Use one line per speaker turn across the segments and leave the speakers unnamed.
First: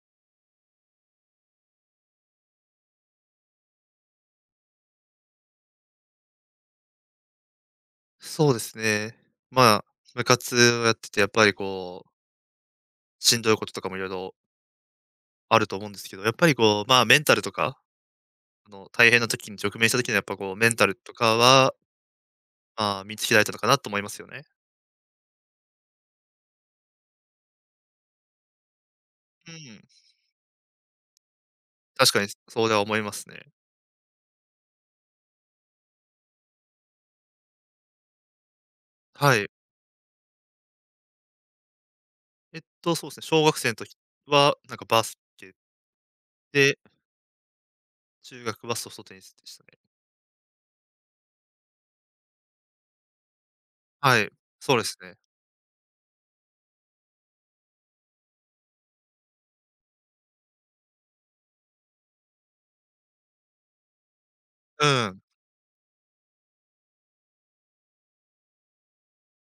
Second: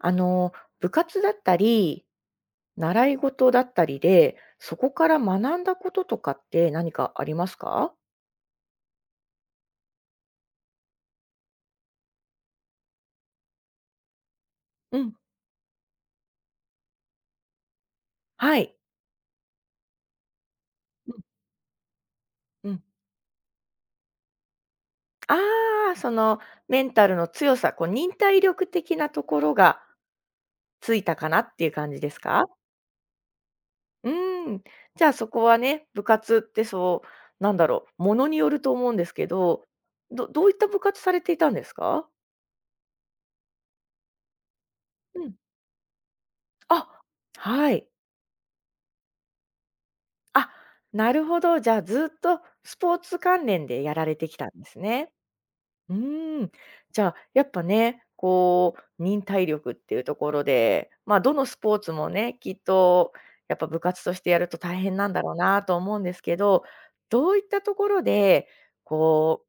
あの、部活だったり、習い事だったりで、そこから学んだこととかって何かありますか？
そうですね。まあ、部活をやってて、やっぱりこう、しんどいこととかもいろいろ
うん。
あると思うんですけど、やっぱりこう、まあメンタルとか、
は
あ
い。
の、大変な時に直面した時にやっぱこう、メンタルと
うん
かは、
うん。
まあ、見つけられたのかなと思いますよね。
ああ、そのメンタルの強さ、こう忍耐力的なとこ
う
ろ
ん。
がついたかなっていう感じで
確
す
かに
か？
そうでは思いますね。
うーん。じゃあそこはね、部活ってそう、なんだろう、ものによると思うんですけ
はい。
ど、どういった部活されていたんですか？
えっと、そうですね、小学生の時は、なんかバス
うん。
ケで、
あ、はい。
中学はソフトテニスでしたね。
あ、なるほど。じゃあ、ずっとスポーツ関連でやられ
は
て
い、
きたんで
そう
す
です
ね。
ね。
うーん。じゃあ、やっぱね、こう、忍耐力っていうところで、まあ、どのスポーツもね、きっと、やっぱ部活としてやると大
う
変なん
ん、
だろうなと思うんですけど、どういったところで、こう、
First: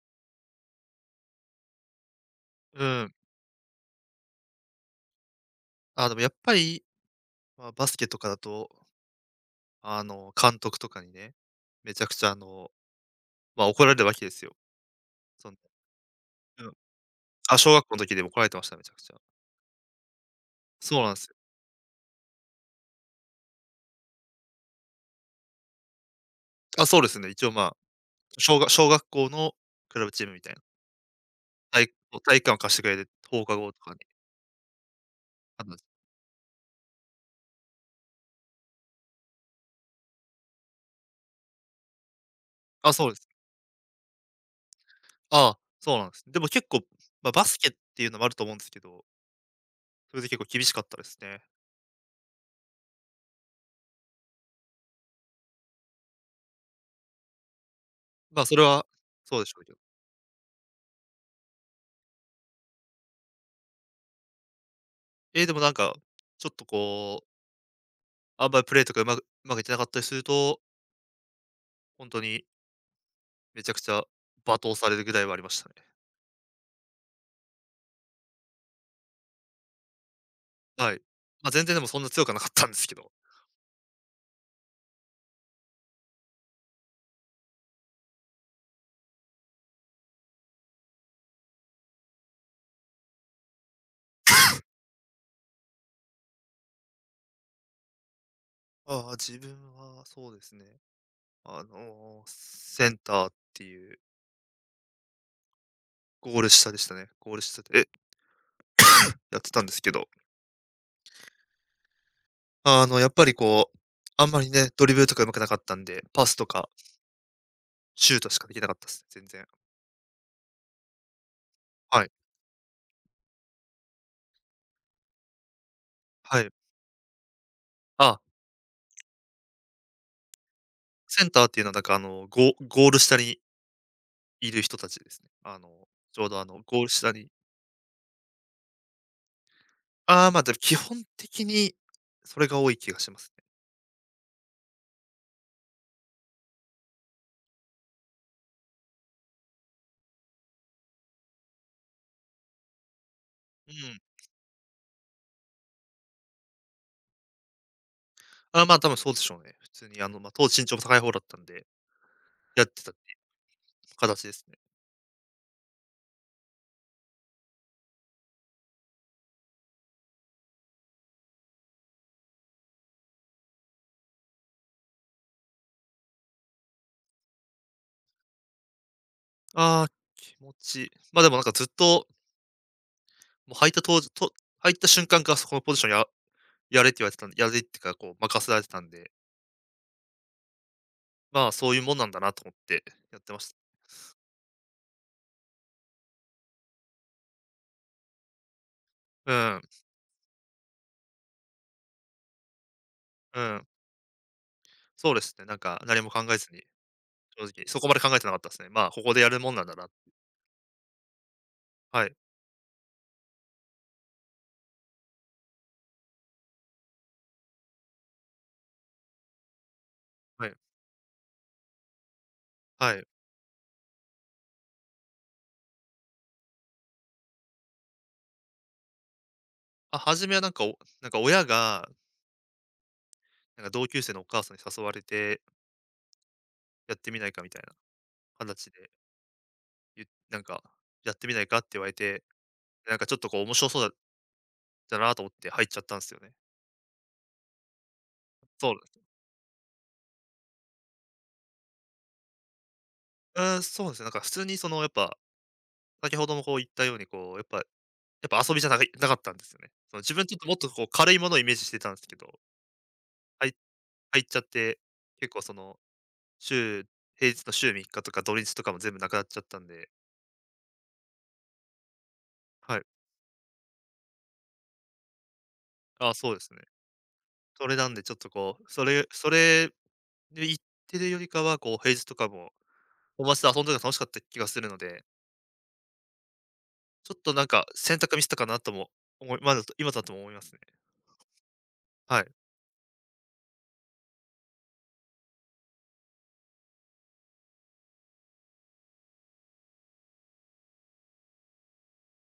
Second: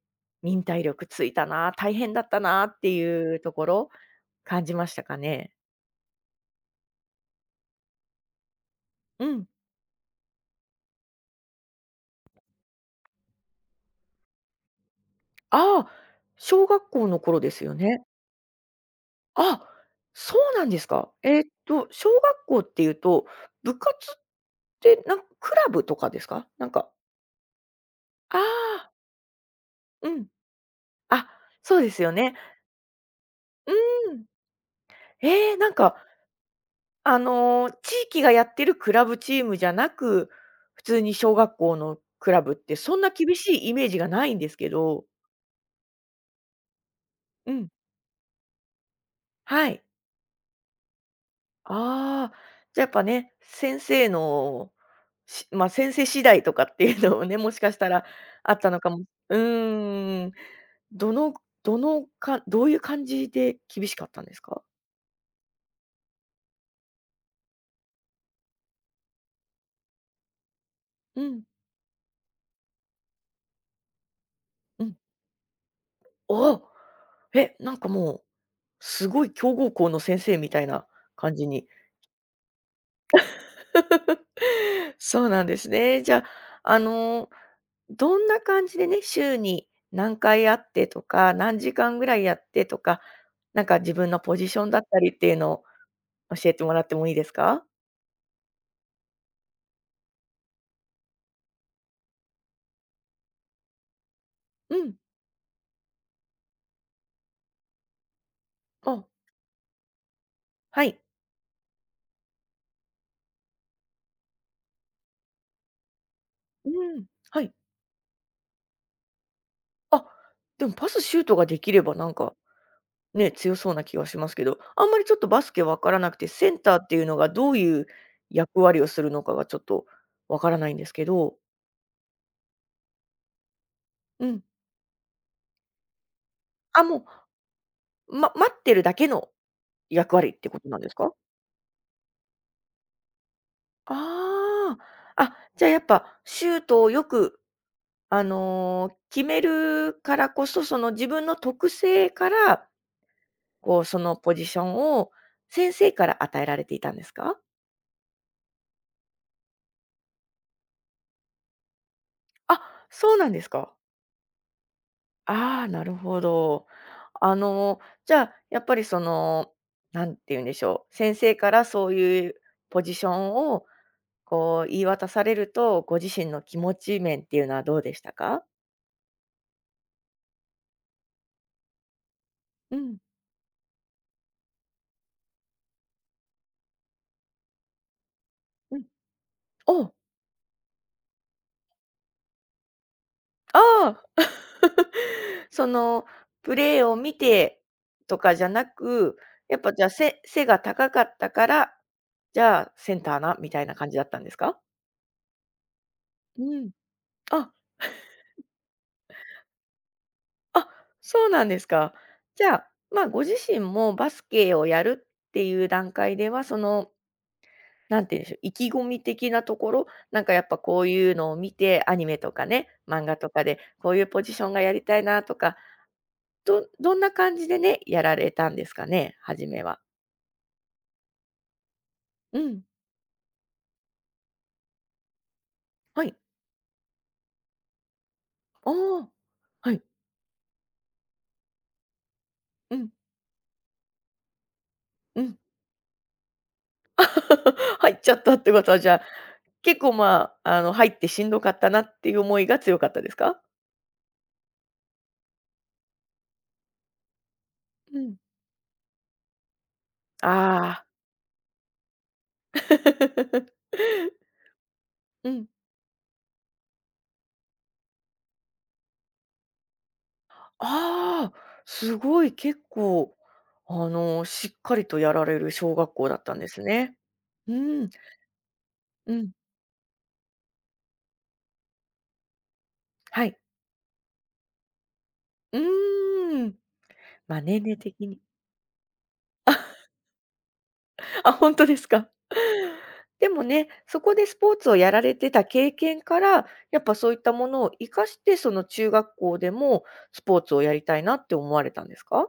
忍耐力ついたな、大変だったなっ
う
て
ん。
いうところ、感じましたかね？
あ、でもやっぱり、まあ、バスケとかだと
うん。
あの、監督とかにね、めちゃくちゃあの、まあ、怒られるわけですよ。その、
ああ、
う
小
ん。
学校の頃で
あ、
す
小
よ
学校の
ね。
時でも怒られてました、めちゃくちゃ。
あ、そうなんです
そう
か。
なんすよ。
小学校っていうと、部活ってなんかクラブとかですか？なん
あ、
か、
そうですね、一応、まあ、
あ
小学小
あ、
学校のクラ
う
ブチー
ん。
ムみたいな、
あ、そ
た
う
い
ですよね。
体育館を貸してくれて、放課後とかに、
うん。ええ、
あ
なん
の、
か、地域がやってるクラブチームじゃなく、普通に小学校のクラブって、そん
そ
な
うです。
厳しいイメージがないんですけど。
ああ、そうなんです。でも結構、ま、バ
う
スケ
ん、
っていうのもあると思うんですけど、
はい。
それで結構厳しかったですね。
ああ、じゃ、やっぱね、先生のまあ、先生次第とかっていうのもね、もしかしたら
まあ、
あ
そ
っ
れ
たの
は
かも。う
そうでしょうけど。
ーん。どのどのかどういう感じで厳しかったんですか？
ええ、でもなんか、ちょっとこう、あんまりプレーとかうまくいってなかったりすると、
うん、
ほんとにめちゃくちゃ罵倒
う
され
ん。
るぐらいはありましたね。
あなんかもう、すごい強豪校の先生みたいな
はい。
感じ
まあ、全
に。
然でもそんな強くはなかったんですけど。
そうなんですね。じゃあ、あの、どんな感じでね、週に何回あってとか、何時間ぐらいやってとか、なんか自分のポジションだったりっていうのを教えてもらってもいいですか？
ああ、自分はそうですね。あの、センターっていう
うん。
ゴール下でしたね。ゴール下で
あ、
やってたんですけど、
はい。
あの、やっぱりこう、あんまりね、ドリブルとか上手くなかったんで、パスとか
うん。はい。
シュートしかできなかったです、ね全然。
あ、でもパス、シュートができれば
は
な
い。
んか、ね、強そうな気はしますけど、あんまりちょっとバスケ分からなくて、
は
セ
い。
ンターっていうのがどういう
あ、
役割をするのかがちょっとわからないんですけ
セン
ど、
ターっていうのはなんかあの、ゴール下に
うん。
いる人たちですね。あの、ちょうどあの、ゴー
あ、
ル
も
下に、
う、待ってるだけの役割っ
まあ、
て
でも
こと
基
なんです
本
か？
的にそれが多い気がしますね。
ああ、あ、じゃあやっぱシュートをよく、決めるからこそ、その自分の特性から
う
こう、そ
ん。
のポジションを先生から与えられていたんですか？
あ、まあ、多分そうでしょうね。普通にあの、まあ、当時身長も高い方だったんで、
あ、
やってた
そうなんですか。
形ですね。
ああ、なるほど。じゃあ、やっぱりその、なんて言うんでしょう、先生からそういうポジションをこう言い渡されると、ご自身の気持ち面っていうのはどうでしたか？
ああ、気持ちいいま、あでもなんかずっと、
うん、
もう入った当時と入った瞬間からそこのポジションやれって言われてたんでやれっていうか、こう任せられて
う
た
ん。
んで、
お！
まあ、そういうもんなんだなと思ってやってました。
ああ。その、プレーを見てとかじゃなく、
う
や
ん、
っぱじゃあ、背が高かったから、じゃあ、センターな
う
みた
ん。
いな感じだったんですか？
そうですね、なんか何も考えず
う
に、
ん。
正
あ、
直、そこまで考えてなかったですね。まあ、ここでやるもんなんだな。
あ、そうなんですか。
はい、
じゃあ、ま、ご自身もバスケをやるっていう段階では、その、なんて言うんでしょう、意気込み的なところ、なんかや
は
っ
い、
ぱこういうのを見て、アニメとかね、
はい。
漫画とかで、こういうポジションがやりたいなとか、どんな感じでね、やられたんですかね？初めは。
あ、初めはなんか、なんか親が、
うん。
なんか同級生のお母さんに誘われて、
はい。
やってみないかみたいな形
あ
で
あ。はい。
なんか、やってみないかって言われて、
うん、
なんかちょっとこう面白そうだな
う
と思っ
ん。
て入っちゃったんですよね。
入っちゃったってこ
そう
と
なん
は、
で
じゃ
す。
あ、結構、まあ、入ってしんどかったなっていう思いが強かったですか？
うーん、そうですね。なんか普通にそのやっぱ、先ほどもこう言ったようにこう、やっぱや
うん。
っぱ遊びじゃなかったんですよね。その自分ちょっともっと
あ
こ
あ。
う軽いものをイメージしてたんですけど、はい、 入っちゃって、結
う
構
ん。
その、週平日の週3日とか土日とかも全部なくなっちゃったんで、
ああ、すごい結
はい。
構、しっかりとやられる小学校
あ、
だっ
そ
た
う
ん
で
で
すね。
すね。う
それな
ん、
んでちょっとこう、それ
う
そ
ん。
れで行ってるよりかは、こう平日とかも
は
友
い。
達と遊んでるのが楽しかった気がするので
うーん。
ちょっと
ま、
なん
年
か
齢
選
的
択
に。
ミスったかなとも思いまだ今だとも思いますね。
あ、本当ですか。
はい。
でもね、そこでスポーツをやられてた経験から、やっぱそういったものを活かして、その中学校でもスポーツをやりたいなって思われたんですか？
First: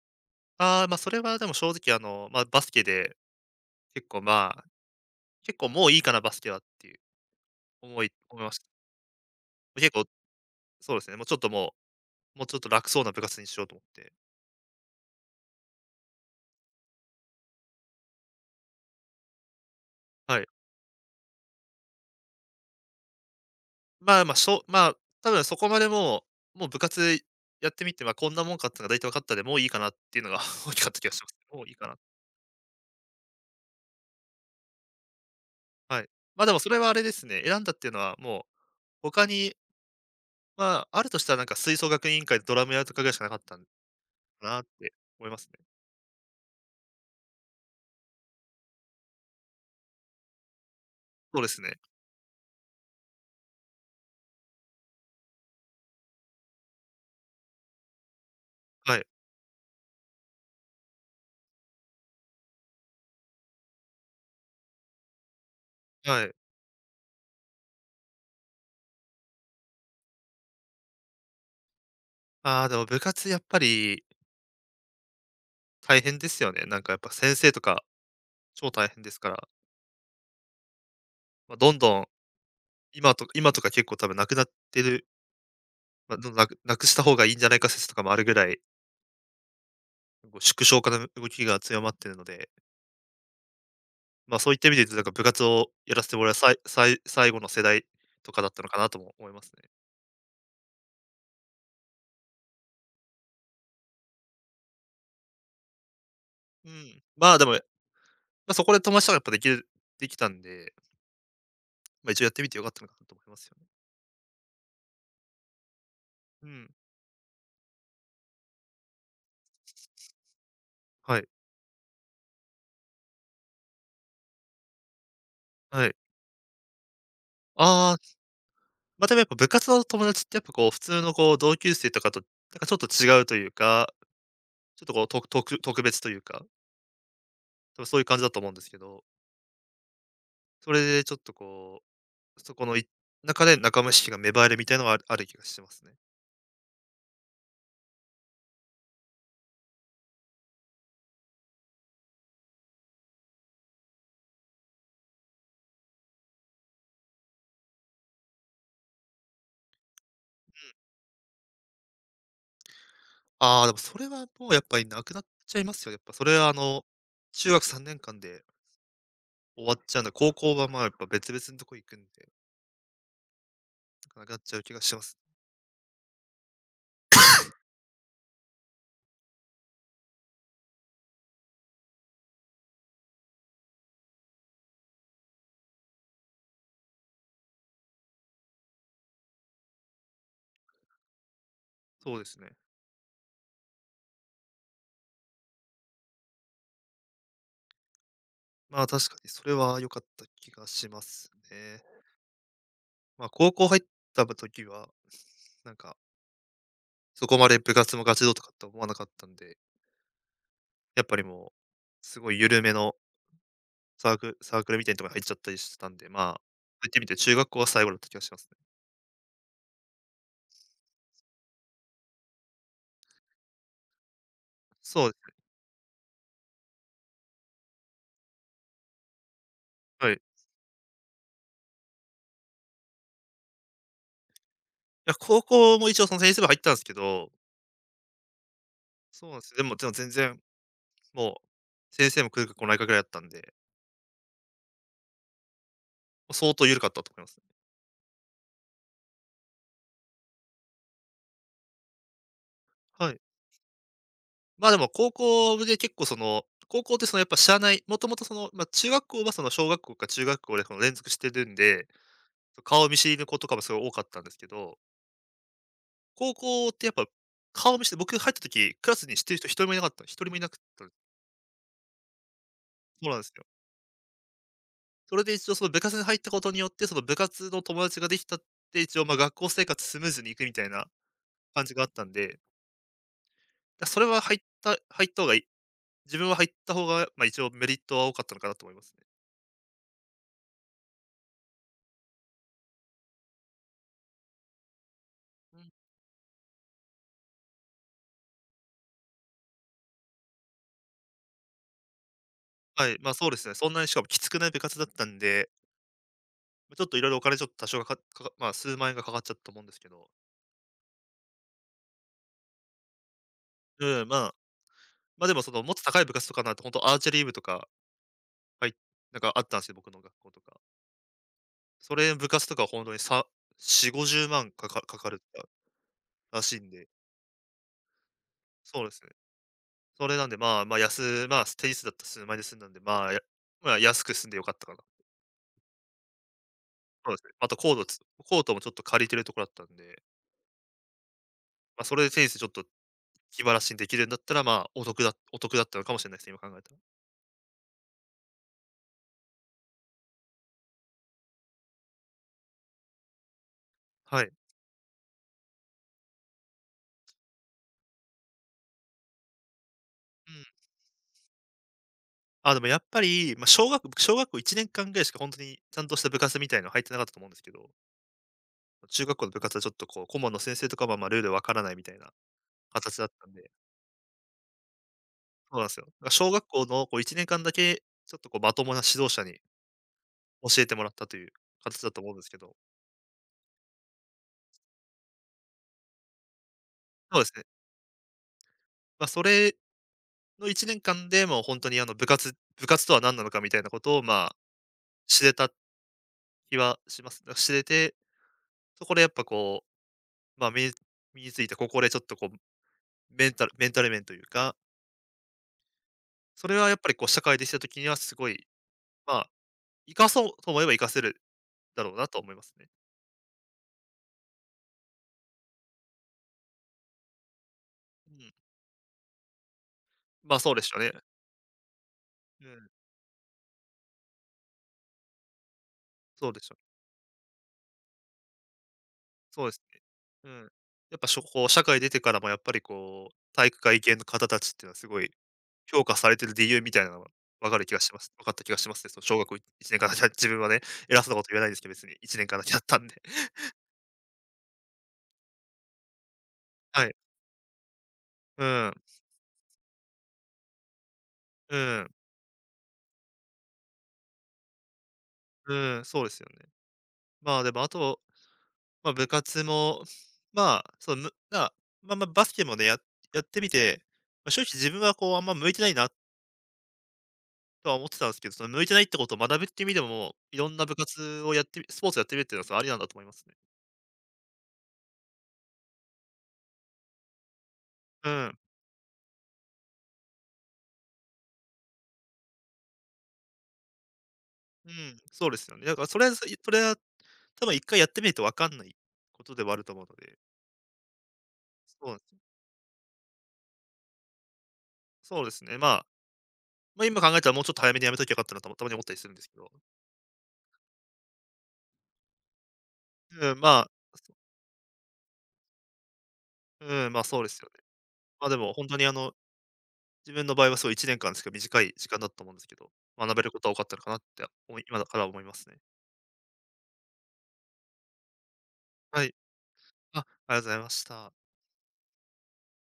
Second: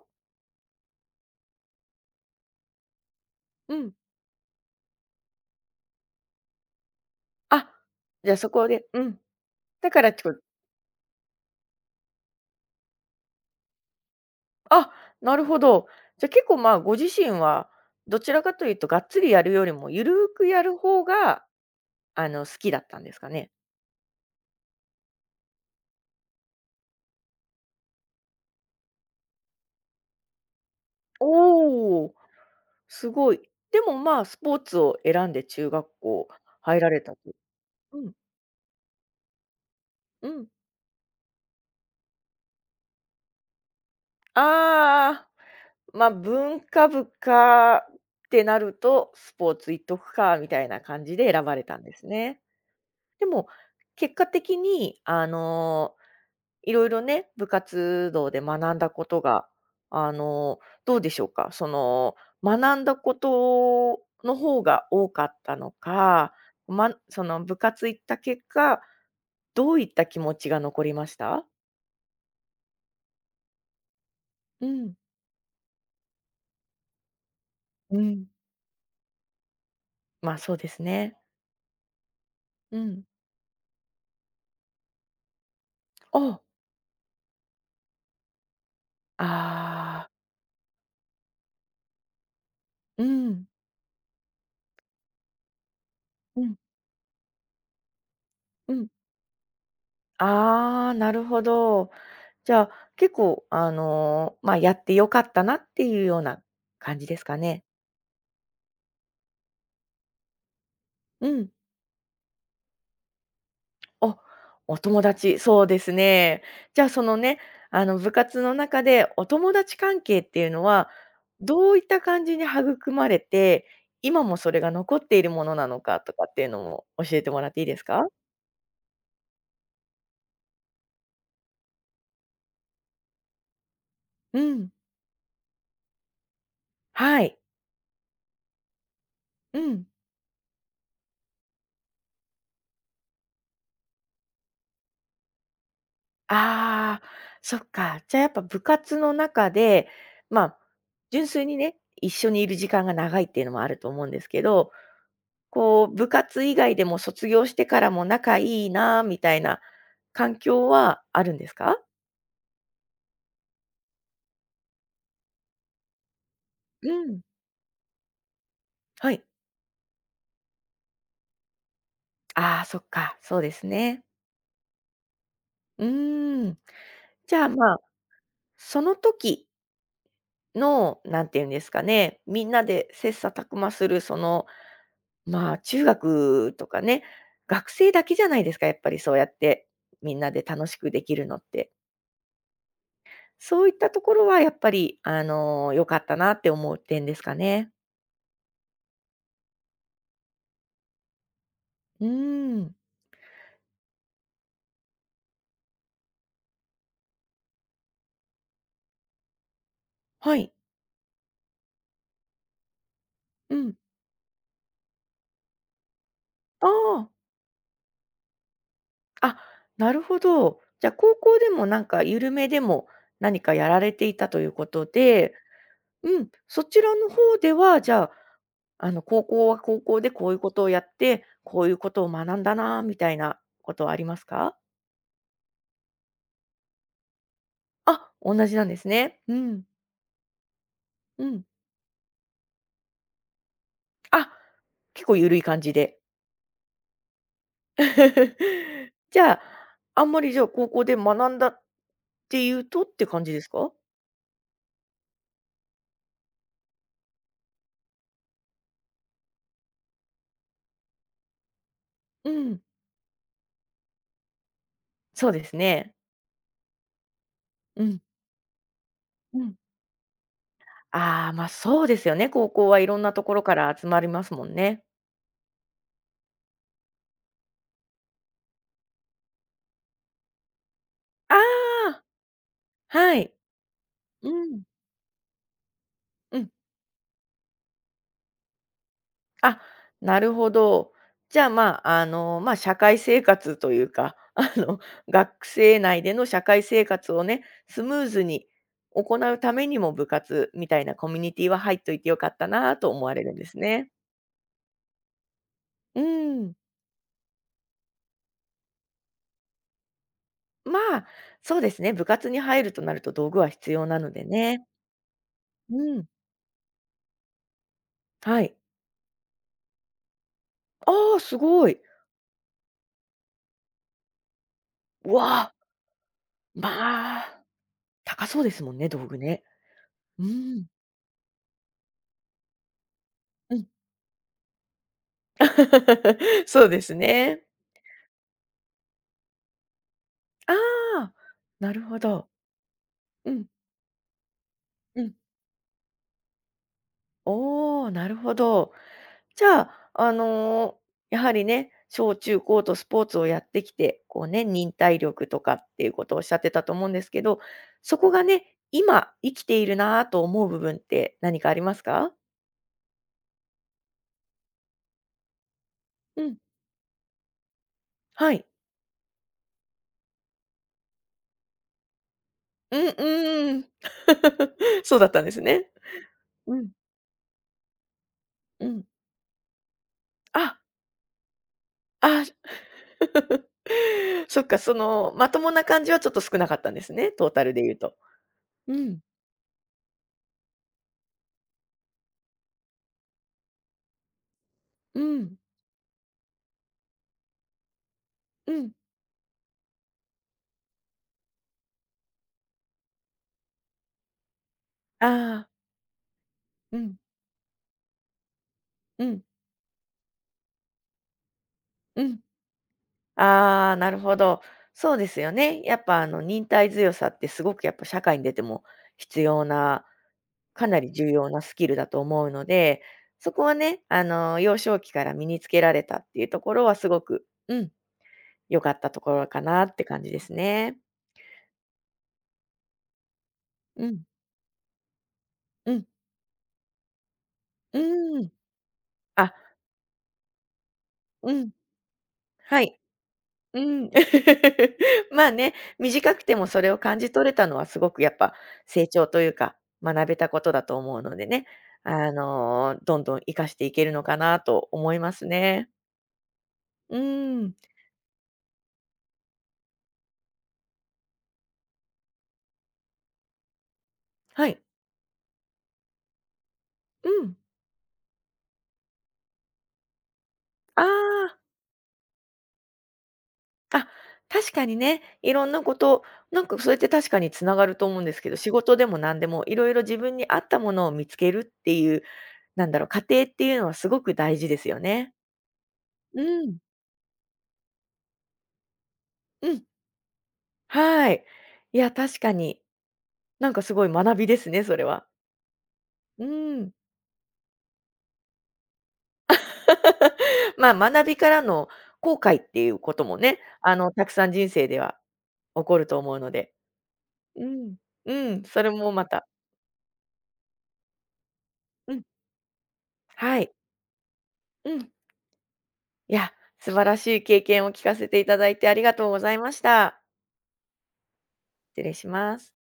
ああ、ま、それはでも正直あの、ま、バスケで
うん。
結構まあ、結構もういいかなバスケはっていう
あ、
思い
じゃあ
思い
そ
ました。
こで。うん。
結
だか
構
らちこと
そうですね、もうちょっと楽そうな部活にしようと思って。
あ、なるほど。じゃ、結構、ま、ご自身はどちらかというとがっつりやるよりもゆるー
はい。
くやる方が、好きだったんですかね？
まあまあ、まあ、多分そこまでもう部活やってみて、ま、こんなもんかっていうのが大体分かったんで、もういいかなっていうのが 大きかった気がします。もういいかな。
おお、すごい。でも、まあ、スポーツを選んで中学
はい。
校
ま、でもそれ
入
は
ら
あ
れ
れで
たと。
すね、選んだっていうの
うん。
はもう他に
うん。
まあ、あるとしたらなんか吹奏楽委員会でドラムやるとかぐらいしかなかったんかなって
あ
思
あ、
いますね。
ま、文化部かってなると、スポーツ行っとくかみたいな感じで
そう
選
で
ば
す
れた
ね。
んですね。でも、結果的にいろいろね、部活動で学んだ
は
こ
い。
とが、あの、どうでしょうか？その、学んだことの方が多かったの
はい。
か、まその部活行った結果、どういった気持ちが残りました？
ああ、でも部活やっぱり
うん。
大変ですよね。なんかやっぱ先生とか
うん、
超大変ですから、
ま、そうですね。
まあ、どんどん
うん。
今とか結構多分なくなってる、まあ、どんどん
お、
なくした方がいいんじゃないか説とかもあるぐらい、
ああ、
こう縮小化の動きが強まってるので、
うん、
ま、そういった意味で言うとなんか部活をやらせてもらう
う
さ
ん、
いさい最後の世代とかだったの
う
かな
ん。
とも思いますね。
ああ、なるほど。じゃあ、結構、まあ、やってよかったなっていうような
う
感
ん。
じです
ま
か
あ、でも、ま
ね。
あ、そこで友達とかやっぱできたんで、
うん。
まあ、一応やってみて良かったのかなと思いますよね。
お、お友達、そうですね。
うん。
じゃあ、そのね、部活の中でお友達関係っていうのは、
はい。
どういった感じに育まれて、今もそれが残っているものなの
はい。
かとかっていうのも教えてもらっていいです
ああ、
か？
まあ、でもやっぱ部活の友達ってやっぱこう普通のこう同級生とかと、なんかちょっと違うというか、
うん。
ちょっとこうと特別というか、
はい。
多分そういう感じだと思うんですけど、
うん。
それでちょっとこう、そこの中で仲間意識が芽生えるみたいなのはある気がしてますね。
ああ、そっか。じゃあやっぱ部活の中で、まあ、純粋にね、一緒にいる時間が長いっていうのもあると思うんですけど、こう、部活以外でも卒業してからも仲いいなみたいな環境はあるんですか？
ああ、でもそれはもうやっぱりなくなっちゃいますよ。やっぱそれはあの、
うん、
中学3年間で
はい。
終わっちゃうんで、高校はまあやっぱ別々のとこ行くんで、
ああ、そっか、そうですね。
なくなっちゃう気がします。
うーん。じゃあ、まあ、その時の、なんて言うんですかね、みんなで切磋琢磨するそのまあ、中学とかね、学生だけじゃないですか、やっぱりそうやってみんなで楽しくできるのって。
そうですね。
そういったところはやっぱり、良かったなって思う点ですかね。
まあ、確かにそれは良かった気がしますね。
うーん。
まあ、高校入った時は、なんか、そこまで部活もガチ動とかって思わなかったんで、
はい。
やっぱりもう、すごい緩めの
うん。
サークルみたいなところに入っちゃったりしてたんで、まあ、そう
あ
言ってみ
あ。
て中学校は最後だった気がしますね。
あ、なるほど。じゃあ、高校でもなんか緩めでも何かやられていたということ
そうですね。
で、うん、そちらの方では、じゃあ、高校は高校
は
で
い。
こういうことをやって、こういうことを学んだなみたいなことはありますか？
いや、高校も一応その先生部入ったんですけど、
あ、同じなんですね。
そう
う
なんですよ。で
ん、
も、でも全然、
う
も
ん。
う、先生も来るか来ないかぐらいだったんで、
あ、結構ゆるい感じで。
相当緩かったと思いますね。
じゃあ、あんまりじゃあ、高校で学んだっていうとって
はい。
感じですか？
まあ、でも高校で結構その、高校ってそのやっぱ知らない、もともとその、ま、中学校はその小学校か中学校でその連続してるんで、
うん、
顔見知りの子とかもすごい多かったんですけど、
そうですね。
高校ってやっぱ顔見
う
知り
ん、
僕入った時、クラスに知ってる
う
人
ん。
一人もいなくったんです。
ああ、ま、そうですよね、高校はいろん
そう
な
なん
と
です
ころ
よ。
から集まりますもんね。
それで一応その部活に入ったことによって、その部活の友達ができたって、一応、ま、学校生活スムーズにいくみたいな
あ
感じがあった
あ、
んで、
はい。
それは
うん、
入った方がいい自分は
う
入っ
ん。
た方が、ま、一応メリットは多かったのかなと思います
あ、なるほど。じゃあ、まあ、まあ、社会生活というか、学
ね。
生内での社会生活をね、スムーズに行うためにも部活みたいなコミュニティは入っといてよかったな
は
と
い、
思
ま、あ
われ
そう
る
で
んで
すね。
す
そんなに
ね。
しかもきつくない部活だったんで、
うん。
まちょっといろいろお金ちょっと多少かかかかまあ、数万円がかかっちゃったと思うんですけど。
まあ、そうですね、部活に入るとなると道具は必要な
うん、
の
ま
で
あ、
ね。
ま、でもそのもっと
う
高い
ん、
部活とかなと、本当アーチェリー部とか、
はい。
はいなんかあったんですよ、僕の学校とか。
ああ、すごい。
それ部活とか本当にさ4、50万かかかか
う
る
わあ、
らしいんで、
まあ、高そうですもん
そう
ね、
です
道
ね。
具ね。
それな
う
んで、まあ、
ん、
ま、あ安、まあ、テニスだったら数万円で済んだんで、まあ、や
うん。
まあ、安く済んで良かったかな。
そうです
そうですね。
ね。
あとコートもちょっと借りてるところだったんで、
ああ、なる
あ、そ
ほ
れでテニ
ど。
スちょっと
う
気
ん、
晴らしにできるんだったら、まあ、お得
う
だ
ん。
お得だったのかもしれないですね、今考えたら。
おお、なるほど。じゃあ、やはりね、小中高とスポーツをやってきて、こ
は
う
い。
ね、忍耐力とかっていうことをおっしゃってたと思うんですけど、そこがね、今生きているなぁと
う
思
ん。
う部分って何かありますか？
あ、でもやっぱり、まあ、小学校1年間ぐらいしか本当にちゃんとした部
うん、
活みたいなの入ってなかったと思うんですけど、
はい。
中学校の部活はちょっとこう、顧問の先生とかは、ルールわからないみたいな
うん、
形だったんで、
うん。そうだったんです
そうなん
ね。
ですよ。小学
う
校
ん、
のこう1年間だけ、ちょっとこうまと
う
もな
ん。
指導者に
あ、
教えてもらったという形だと思うんで
あ、
すけど、
そっか、その、まともな感じはちょっと少なかったんですね、
そうで
トー
すね。
タルで言うと。うん。
まあ、それの1年間で、もう本当にあの部活とは何なのかみたいなことを、まあ、
う
知れ
ん、
た気はします。知れて
うん。
そこでやっぱこう、まあ、身についたここでちょっとこう、メンタル面というか、
ああ、
それはやっ
う
ぱり
ん、
こう社会でした時にはすごい、
う
ま
ん、
あ、生かそうと思えば生かせるだろう
う
なと
ん。
思いますね。
ああ、なるほど。そうですよね。やっぱあの忍耐強さってすごくやっぱ社
う
会に
ん。
出ても必要な、
まあ、そうで
か
した
なり
ね。
重要なスキルだと思う
う
の
ん、
で、そこはね、あの幼少期から身につけられたっていう
そうで
と
し
ころ
た。
はすごく、うん、良かったところか
そうです
なっ
ね。
て感じで
う
す
ん。
ね。
やっぱしょこう社会出てからもやっぱりこう、体育会
う
系
ん、
の方たちっていうのはすごい
う
評
ん、
価されてる理由みたいなのが分かる気がします。
う
分か
ん。
った気がしますね。その小学
あ、
校1年間だけ 自分はね、偉そうなこと
う
言えない
ん、
んですけど、別に1年間だけだっ
は
た
い。
んで。
うん。まあね、短くてもそれを
はい。
感じ取れたのはすごくやっぱ
うん。
成長というか、学べたことだと思うのでね、
うん。
どんどん活かしていけるのかなと思います
う
ね。
ん、そうですよね。
う
まあ、で
ん。
も、あと、まあ、部活も、まあ、そうむなまあまあ、まあバスケもね、やってみて、まあ、正
は
直
い。
自分はこう、あんま向いてないな
うん。
とは思ってたんですけど、その向いてないってことを学ぶって意味でも、いろんな部活
あ
をやってみスポーツやってみるっていうのは、そうありなんだと思いますね。
あ、あ、確かにね、いろんなこと、なんかそれって確かに繋がると思うん
う
ですけど、
ん。
仕事でも何でもいろいろ自分に合ったものを見つけるっていう、なんだろう、過程っていうのはすごく大事です
う
よ
ん、
ね。
そうですよね。だからそれは、
う
そそれ
ん。
は多分一回やってみると分かんないことでは
う
ある
ん。
と思うので、
はい。い
そう
や、
なんですよ。
確かに。なんかすごい学びですね、それは。
そうですね、まあ、
うん。
まあ、今考えたらもうちょっと早めにやめときゃよかったなともたまに思ったりするんですけど。
まあ、学びからの後悔っていうことも
う
ね、
ん、
たく
そ
さん人生では起こると思うので。
うん、まあ、そうです
う
よね。
ん。う
で
ん、
も
そ
本
れ
当にあ
もま
の
た。
自分の場合はそう1年間ですけど、短い時
う
間
ん、
だったと思うんですけど、学べる
は
こと
い。
は多かったのかなって、
う
今だ
ん。
から思いますね。
いや、素晴らしい経験を聞かせていただいてありが
は
とう
い。
ございました。
あ、ありがとうございました。
失礼します。